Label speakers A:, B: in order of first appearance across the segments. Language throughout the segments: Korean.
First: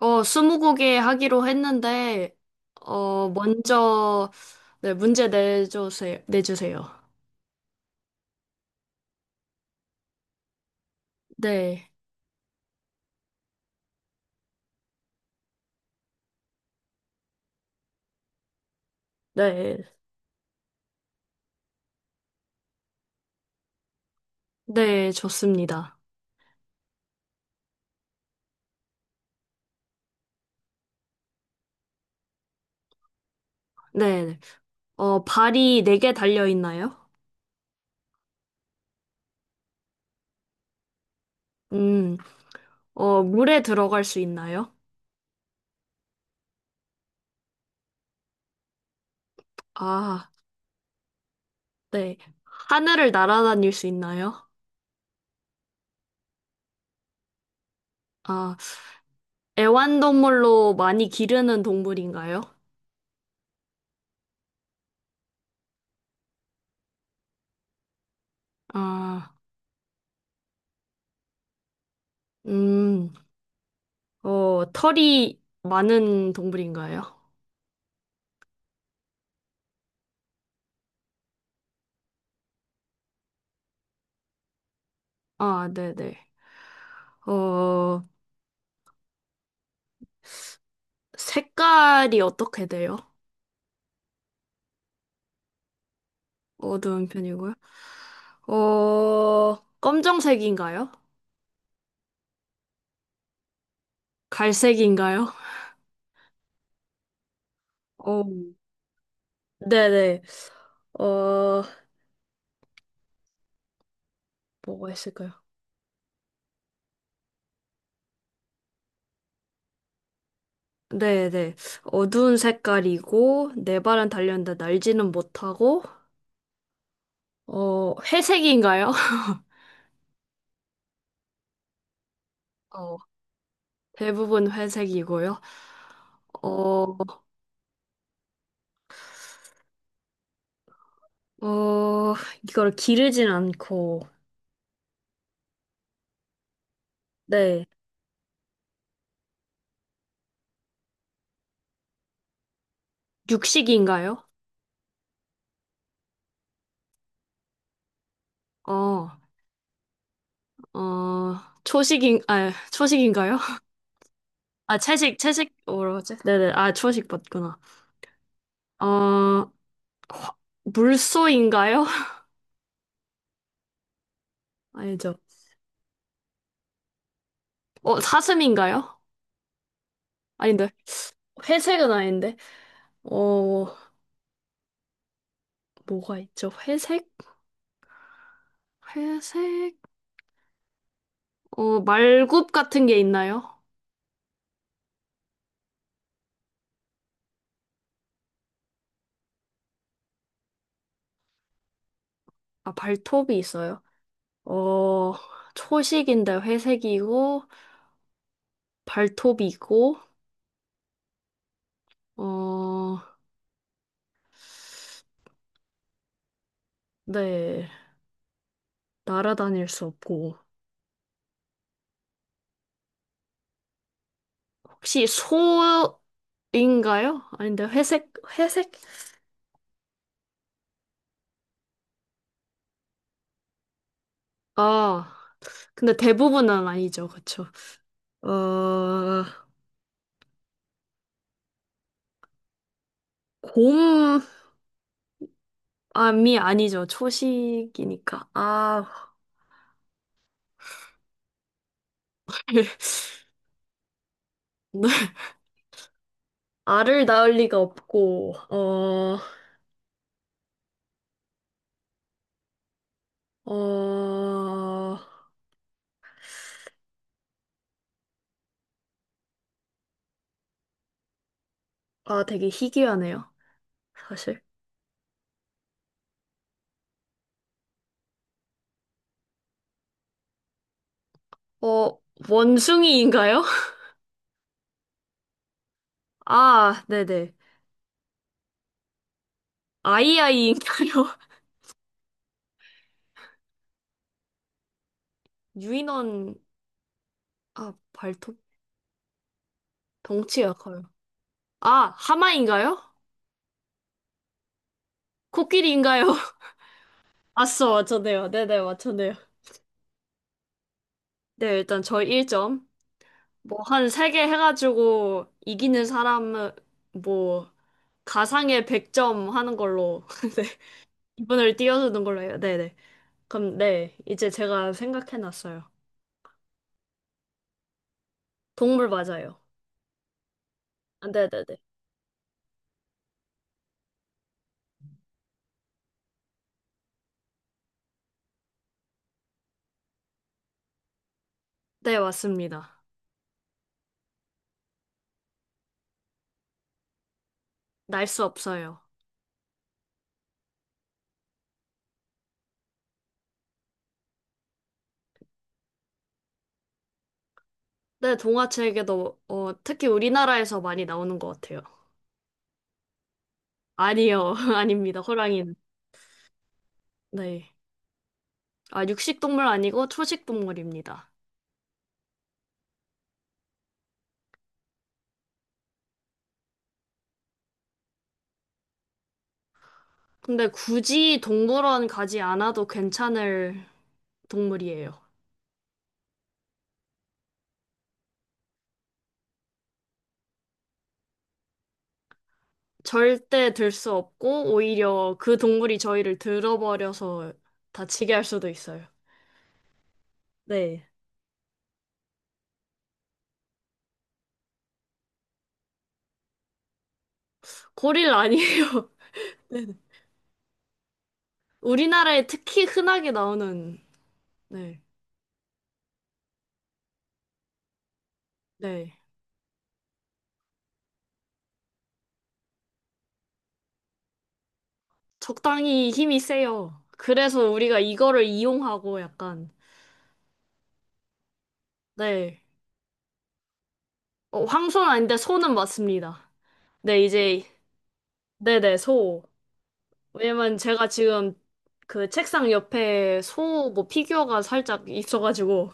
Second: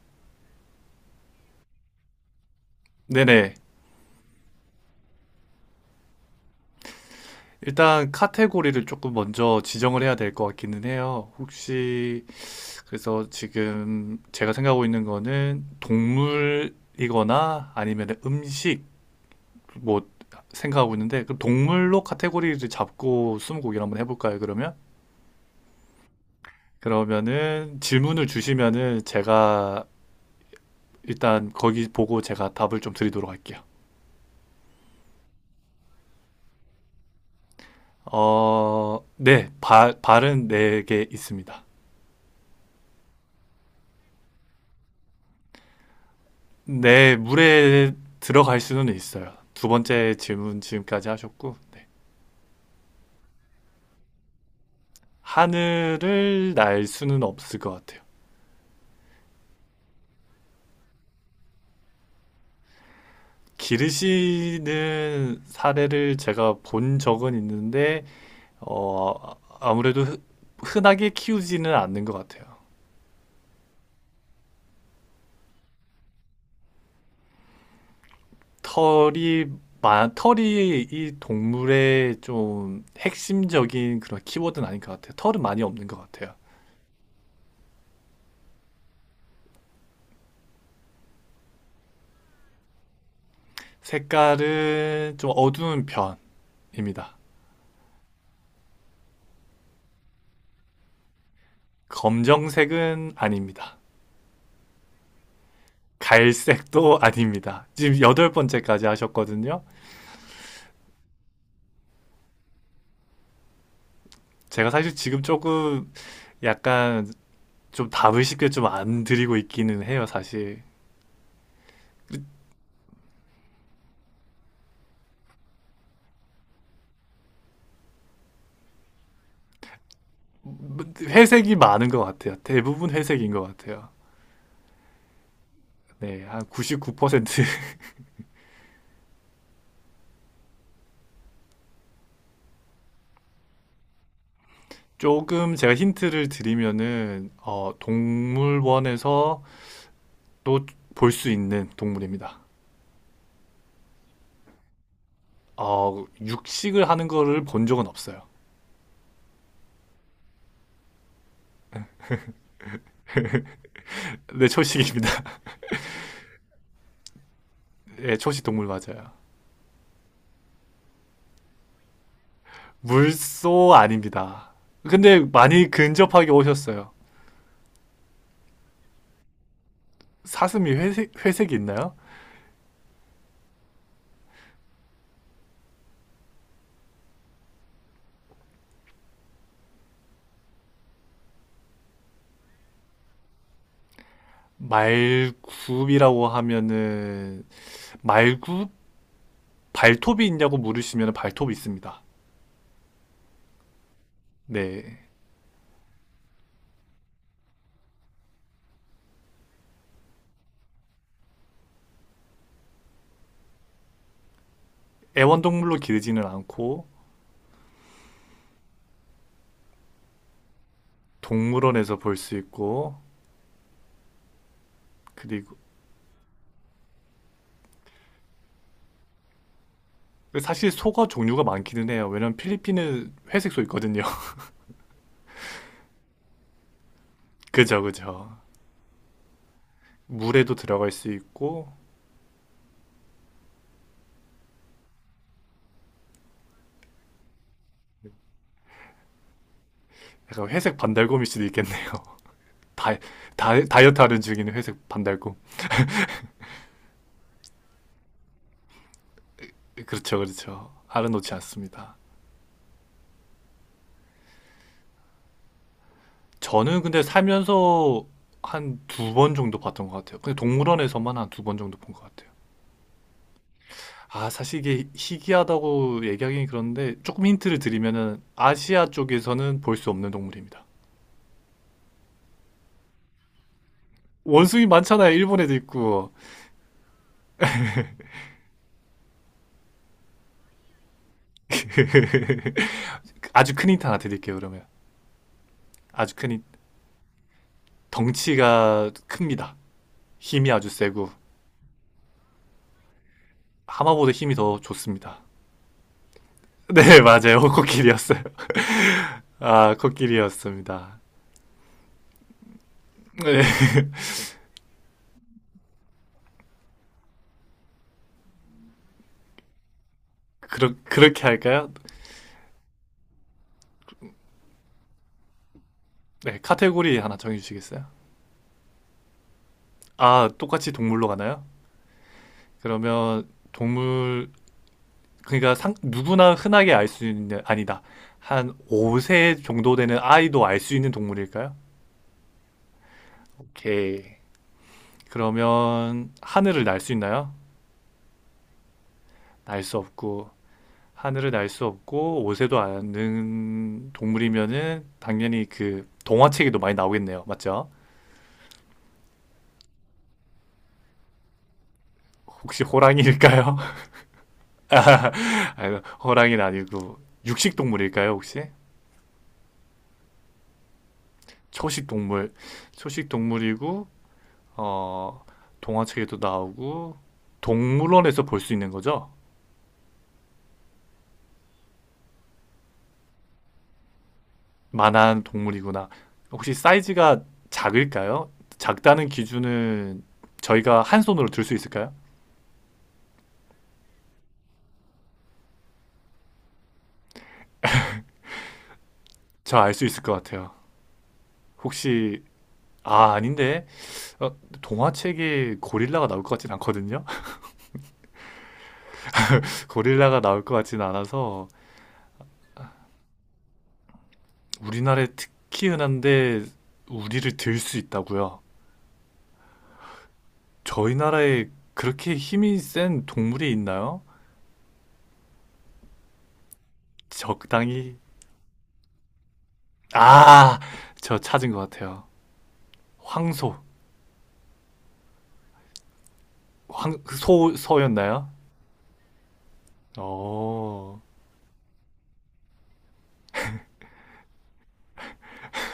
A: 스무고개 하기로 했는데,
B: 네네.
A: 먼저, 네, 문제 내주세요. 내주세요.
B: 일단 카테고리를 조금 먼저 지정을 해야 될 것 같기는 해요.
A: 네,
B: 혹시 그래서 지금 제가 생각하고 있는 거는 동물이거나 아니면 음식
A: 네,
B: 뭐 생각하고 있는데 그럼 동물로 카테고리를 잡고 스무고개를 한번 해볼까요, 그러면?
A: 네, 좋습니다.
B: 그러면은 질문을 주시면은 제가 일단 거기 보고 제가 답을 좀 드리도록 할게요.
A: 네, 네. 발이 네 개 달려 있나요?
B: 어, 네. 발은 네 개 있습니다.
A: 음, 물에 들어갈 수 있나요?
B: 네, 물에 들어갈 수는 있어요. 두 번째
A: 아,
B: 질문 지금까지 하셨고, 네.
A: 네. 하늘을 날아다닐 수 있나요?
B: 하늘을 날 수는 없을 것 같아요.
A: 아, 애완동물로 많이 기르는 동물인가요?
B: 기르시는 사례를 제가 본 적은 있는데, 어,
A: 아,
B: 아무래도 흔하게 키우지는 않는 것 같아요.
A: 음, 털이 많은 동물인가요?
B: 털이, 털이 이 동물의 좀 핵심적인 그런 키워드는 아닌 것 같아요. 털은 많이
A: 아,
B: 없는 것
A: 네네.
B: 같아요.
A: 어, 색깔이 어떻게 돼요?
B: 색깔은 좀 어두운
A: 어두운
B: 편입니다.
A: 편이고요. 어, 검정색인가요?
B: 검정색은 아닙니다.
A: 갈색인가요?
B: 갈색도 아닙니다. 지금
A: 어,
B: 여덟 번째까지 하셨거든요.
A: 네네. 어,
B: 제가
A: 뭐가
B: 사실 지금
A: 있을까요?
B: 조금 약간 좀 답을 쉽게 좀 안 드리고 있기는 해요, 사실.
A: 네네. 어두운 색깔이고, 네 발은 달렸는데 날지는 못하고, 회색인가요?
B: 회색이 많은 것 같아요. 대부분
A: 어,
B: 회색인 것 같아요.
A: 대부분 회색이고요.
B: 네, 한
A: 어,
B: 99%
A: 어, 이걸 기르진 않고,
B: 조금 제가 힌트를 드리면은
A: 네.
B: 어, 동물원에서 또 볼 수 있는 동물입니다.
A: 육식인가요?
B: 어, 육식을 하는 거를 본 적은 없어요.
A: 어. 어, 아, 초식인가요?
B: 네,
A: 아,
B: 초식입니다.
A: 채식, 채식, 뭐라고 하지? 네네, 아, 초식 맞구나.
B: 네, 초식 동물 맞아요.
A: 어, 화- 물소인가요?
B: 물소 아닙니다.
A: 아니죠.
B: 근데 많이 근접하게 오셨어요.
A: 사슴인가요? 아닌데.
B: 사슴이 회색, 회색이
A: 회색은
B: 있나요?
A: 아닌데. 어, 뭐가 있죠? 회색? 회색? 말굽 같은 게 있나요?
B: 말굽이라고 하면은, 말굽? 발톱이 있냐고 물으시면 발톱이 있습니다.
A: 아, 발톱이 있어요.
B: 네.
A: 어, 초식인데 회색이고, 발톱이고, 어,
B: 애완동물로 기르지는 않고,
A: 네. 날아다닐 수 없고.
B: 동물원에서 볼 수 있고,
A: 혹시
B: 그리고,
A: 소인가요? 아닌데 회색 회색?
B: 사실 소가 종류가 많기는 해요. 왜냐면 필리핀은 회색 소 있거든요.
A: 아, 근데 대부분은 아니죠, 그쵸?
B: 그죠, 그죠.
A: 어
B: 물에도 들어갈 수 있고,
A: 곰암이 아니죠, 초식이니까. 아.
B: 약간 회색 반달곰일 수도 있겠네요. 다, 다이어트 하는 중인 회색
A: 네.
B: 반달곰.
A: 알을 낳을 리가 없고, 어어아
B: 그렇죠, 그렇죠. 알아놓지 않습니다. 저는 근데 살면서 한 두 번 정도 봤던 것 같아요. 근데 동물원에서만 한 두 번 정도 본 것 같아요.
A: 되게 희귀하네요,
B: 아,
A: 사실.
B: 사실 이게 희귀하다고 얘기하기는 그런데 조금 힌트를 드리면은 아시아 쪽에서는 볼 수 없는 동물입니다.
A: 어 원숭이인가요?
B: 원숭이 많잖아요. 일본에도 있고.
A: 아, 네네. 아이아이인가요?
B: 그 아주 큰 힌트 하나 드릴게요, 그러면. 아주 큰
A: 유인원.
B: 힌트.
A: 아, 발톱.
B: 덩치가 큽니다. 힘이
A: 덩치가
B: 아주
A: 커요.
B: 세고.
A: 아, 하마인가요?
B: 하마보다 힘이 더 좋습니다.
A: 코끼리인가요?
B: 네, 맞아요.
A: 아싸,
B: 코끼리였어요.
A: 맞췄네요. 네네, 맞췄네요.
B: 아, 코끼리였습니다.
A: 네, 일단 저 1점.
B: 네,
A: 뭐, 한 3개 해가지고 이기는 사람은, 뭐, 가상의 100점 하는 걸로. 네.
B: 그렇게
A: 이분을
B: 할까요?
A: 띄워주는 걸로 해요. 네네. 그럼, 네. 이제 제가 생각해놨어요.
B: 네, 카테고리 하나 정해주시겠어요?
A: 동물 맞아요.
B: 아, 똑같이
A: 아,
B: 동물로 가나요?
A: 네네네.
B: 그러면 동물, 그러니까 상, 누구나 흔하게 알 수 있는, 아니다. 한 5세 정도 되는 아이도 알 수 있는 동물일까요?
A: 네, 맞습니다.
B: 오케이. 그러면 하늘을 날 수 있나요?
A: 날 수 없어요.
B: 날 수 없고, 하늘을 날 수 없고, 5세도 아는 동물이면은 당연히 그 동화책에도 많이 나오겠네요. 맞죠?
A: 네, 동화책에도, 특히 우리나라에서 많이 나오는 것 같아요.
B: 혹시 호랑이일까요?
A: 아니요, 아닙니다. 호랑이는.
B: 아유, 호랑이는 아니고
A: 네.
B: 육식 동물일까요, 혹시?
A: 아, 육식동물 아니고 초식동물입니다.
B: 초식 동물. 초식 동물이고 어 동화책에도 나오고 동물원에서 볼 수 있는 거죠?
A: 근데 굳이 동물원 가지 않아도 괜찮을 동물이에요.
B: 만한 동물이구나. 혹시 사이즈가 작을까요? 작다는 기준은 저희가 한 손으로 들 수 있을까요?
A: 절대 들 수 없고, 오히려 그 동물이 저희를 들어버려서 다치게 할 수도 있어요.
B: 저 알 수 있을 것 같아요.
A: 네.
B: 혹시 아, 아닌데. 어, 동화책에 고릴라가 나올 것 같진 않거든요.
A: 고릴 아니에요. 네네.
B: 고릴라가 나올 것 같진 않아서
A: 우리나라에 특히 흔하게 나오는, 네.
B: 우리나라에 특히 흔한데 우리를 들 수 있다고요?
A: 네.
B: 저희 나라에 그렇게 힘이 센 동물이 있나요?
A: 적당히 힘이 세요. 그래서 우리가
B: 적당히
A: 이거를 이용하고 약간,
B: 아, 저 찾은 것 같아요.
A: 네.
B: 황소,
A: 황소는 아닌데 소는 맞습니다. 네,
B: 황, 그
A: 이제,
B: 소, 소였나요?
A: 네네, 소. 왜냐면 제가
B: 어,
A: 지금 그 책상 옆에 소 뭐 피규어가 살짝 있어가지고.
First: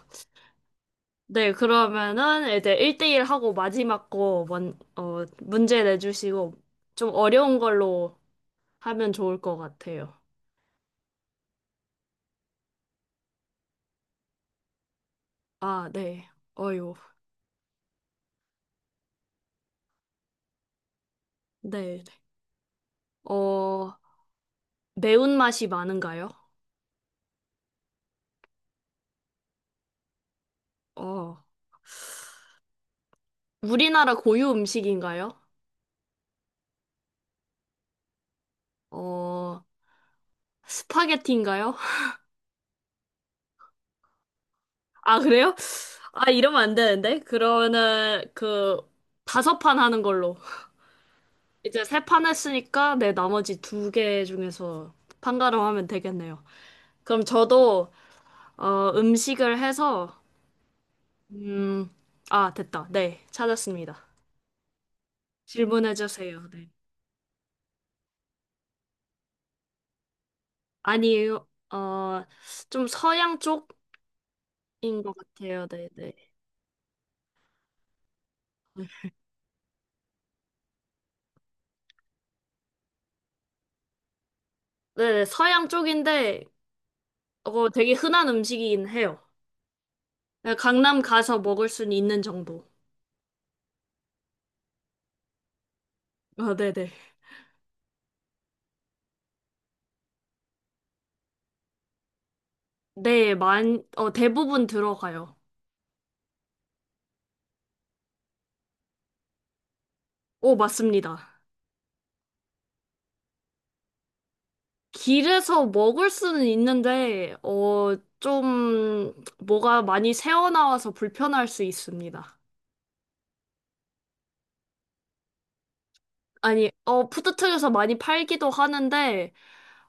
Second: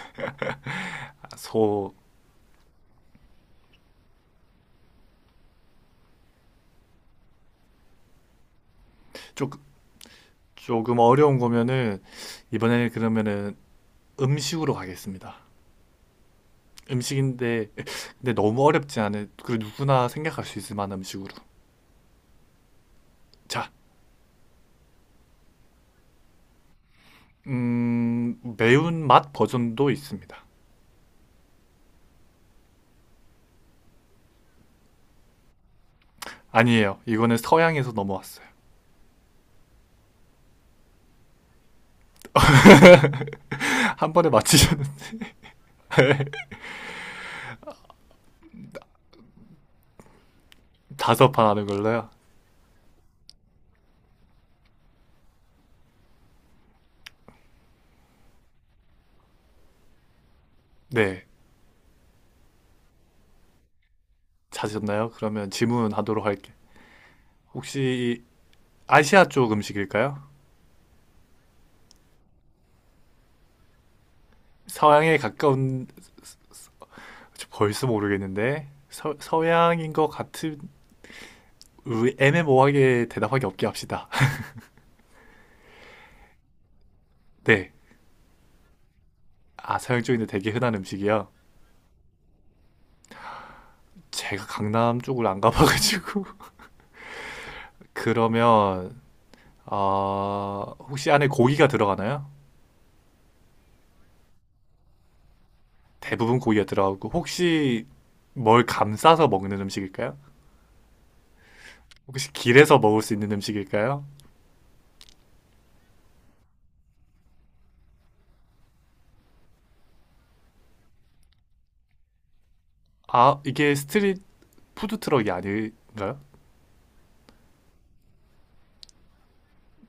B: 아,
A: 네,
B: 소.
A: 그러면은 이제 1대1 하고 마지막 거 원, 문제 내주시고 좀 어려운 걸로 하면 좋을
B: 조,
A: 것 같아요.
B: 조금 어려운 거면은 이번에는 그러면은 음식으로 가겠습니다.
A: 아, 네. 어유.
B: 음식인데 근데 너무 어렵지 않은 그리고 누구나 생각할 수 있을 만한 음식으로.
A: 네. 네.
B: 자,
A: 어, 매운맛이 많은가요?
B: 매운맛 버전도 있습니다.
A: 어, 우리나라 고유 음식인가요?
B: 아니에요. 이거는 서양에서 넘어왔어요.
A: 어, 스파게티인가요?
B: 한 번에 맞히셨는데
A: 아, 그래요? 아, 이러면 안 되는데? 그러면은 그 다섯 판 하는 걸로.
B: 다섯 판 하는
A: 이제 세
B: 걸로요.
A: 판 했으니까 내 나머지 두 개 중에서 판가름하면 되겠네요. 그럼 저도 음식을 해서,
B: 네,
A: 음, 아, 됐다. 네, 찾았습니다.
B: 찾으셨나요? 그러면
A: 질문해
B: 질문하도록
A: 주세요.
B: 할게.
A: 네.
B: 혹시 아시아 쪽 음식일까요?
A: 아니에요. 어, 좀 서양 쪽인 것
B: 서양에
A: 같아요.
B: 가까운
A: 네, 네.
B: 저 벌써 모르겠는데 서양인 것 같은 애매모호하게 대답하기 없게 합시다.
A: 네, 네, 서양 쪽인데
B: 네,
A: 되게 흔한 음식이긴 해요.
B: 아 서양 쪽인데 되게
A: 네,
B: 흔한
A: 강남
B: 음식이요.
A: 가서 먹을 수는 있는 정도.
B: 제가 강남 쪽을 안 가봐가지고
A: 아, 네네.
B: 그러면 어... 혹시 안에 고기가 들어가나요?
A: 네, 대부분 들어가요.
B: 대부분 고기가 들어가고 혹시 뭘 감싸서 먹는 음식일까요?
A: 오, 맞습니다.
B: 혹시 길에서 먹을 수 있는 음식일까요?
A: 길에서 먹을 수는 있는데, 좀, 뭐가 많이 새어나와서 불편할 수 있습니다.
B: 아, 이게 스트릿 푸드 트럭이 아닌가요?
A: 아니, 푸드트에서 많이 팔기도 하는데,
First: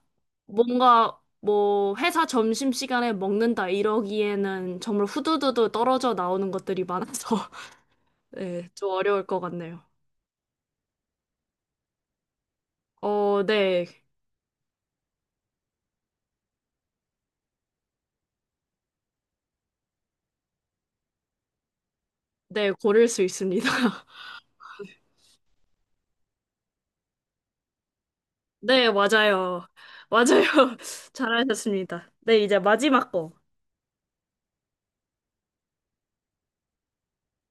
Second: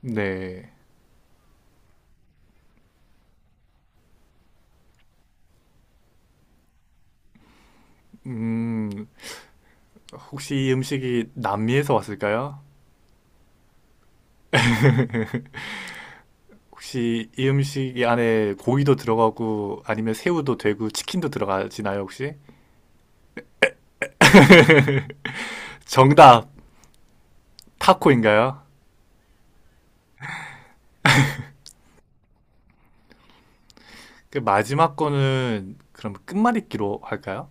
B: 네.
A: 뭔가, 뭐, 회사 점심시간에 먹는다 이러기에는 정말 후두두두 떨어져 나오는 것들이 많아서, 네, 좀
B: 음,
A: 어려울 것 같네요.
B: 혹시 이 음식이 남미에서 왔을까요?
A: 네,
B: 혹시 이 음식 안에 고기도 들어가고 아니면 새우도 되고 치킨도 들어가지나요, 혹시?
A: 네, 고를 수 있습니다.
B: 정답, 타코인가요?
A: 네, 맞아요. 맞아요. 잘하셨습니다. 네, 이제 마지막 거.
B: 그 마지막 거는 그럼 끝말잇기로 할까요?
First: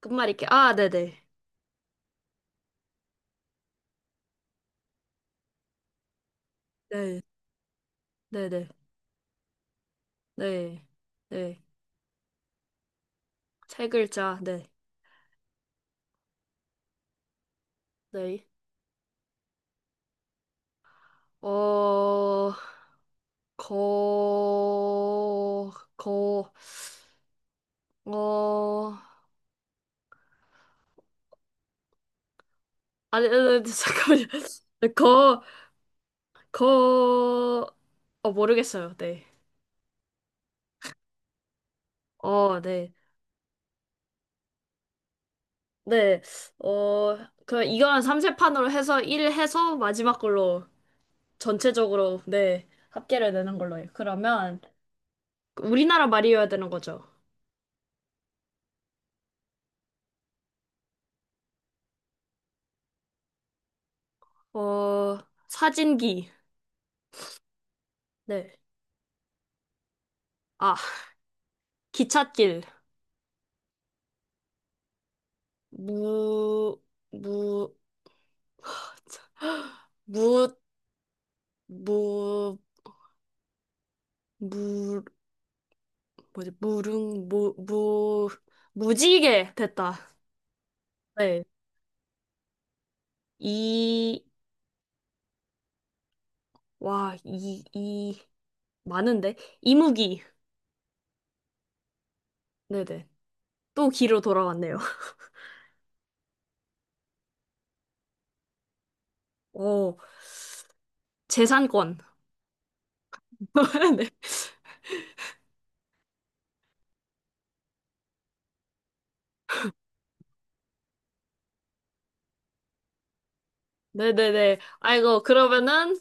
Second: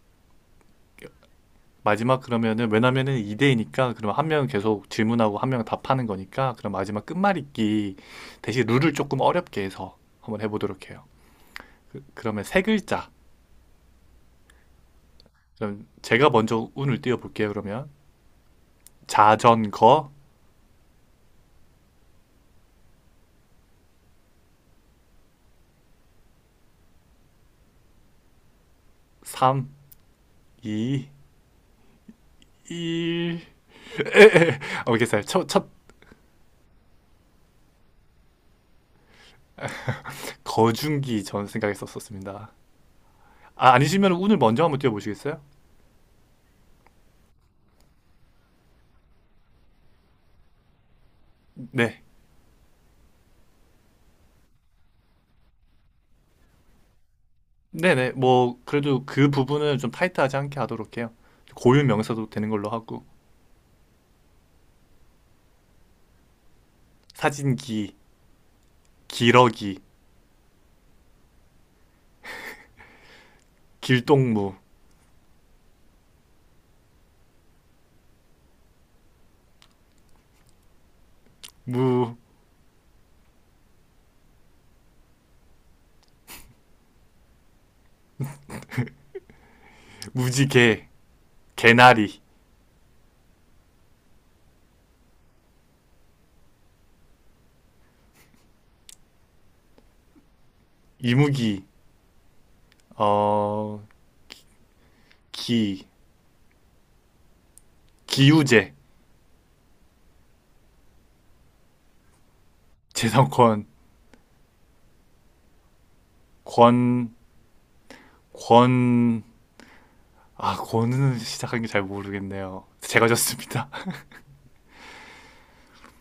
A: 끝말잇기. 아, 네네.
B: 마지막 그러면은 왜냐면은 2대이니까 그럼 한 명은 계속 질문하고 한 명은 답하는 거니까 그럼 마지막
A: 네,
B: 끝말잇기 대신
A: 네네.
B: 룰을 조금 어렵게 해서 한번
A: 네,
B: 해보도록 해요.
A: 네.
B: 그, 그러면 세 글자.
A: 세 글자, 네.
B: 그럼 제가 먼저 운을 띄워볼게요. 그러면
A: 네.
B: 자전거
A: 어, 거, 거, 어,
B: 3, 2,
A: 아니, 아니,
B: 1.
A: 아니, 잠깐만요.
B: 알겠어요.
A: 거,
B: 첫
A: 거, 모르겠어요. 네.
B: 거중기 전 생각했었습니다.
A: 네.
B: 아, 아니시면 운을 먼저 한번 띄워보시겠어요?
A: 네. 어, 그, 이거는 삼세판으로 해서 1 해서 마지막 걸로.
B: 네.
A: 전체적으로, 네, 합계를 내는 걸로 해요. 그러면, 우리나라 말이어야 되는 거죠.
B: 네네. 뭐 그래도 그 부분은 좀 타이트하지 않게 하도록 해요. 고유 명사도 되는 걸로 하고.
A: 어, 사진기.
B: 사진기,
A: 네.
B: 기러기,
A: 아, 기찻길.
B: 길동무,
A: 무, 무, 무,
B: 무,
A: 무, 무, 뭐지, 무릉, 무, 무, 무지개. 됐다.
B: 무지개,
A: 네.
B: 개나리,
A: 이, 와, 이, 이, 많은데? 이무기.
B: 이무기,
A: 네네.
B: 어,
A: 또 기로 돌아왔네요.
B: 기, 기우제,
A: 오, 재산권.
B: 재성권,
A: 네.
B: 권, 권, 아, 권은 시작한 게 잘 모르겠네요. 제가 졌습니다.
A: 네네네. 아이고, 그러면은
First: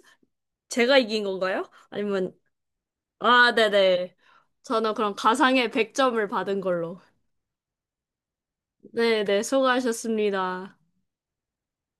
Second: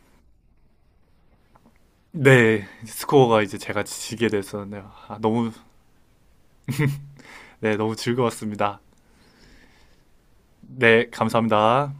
A: 제가 이긴 건가요? 아니면,
B: 네, 스코어가
A: 아,
B: 이제 제가
A: 네네.
B: 지게 됐었네요.
A: 저는 그럼
B: 아, 너무,
A: 가상의 100점을 받은 걸로.
B: 네, 너무 즐거웠습니다.
A: 네네, 수고하셨습니다.
B: 네, 감사합니다.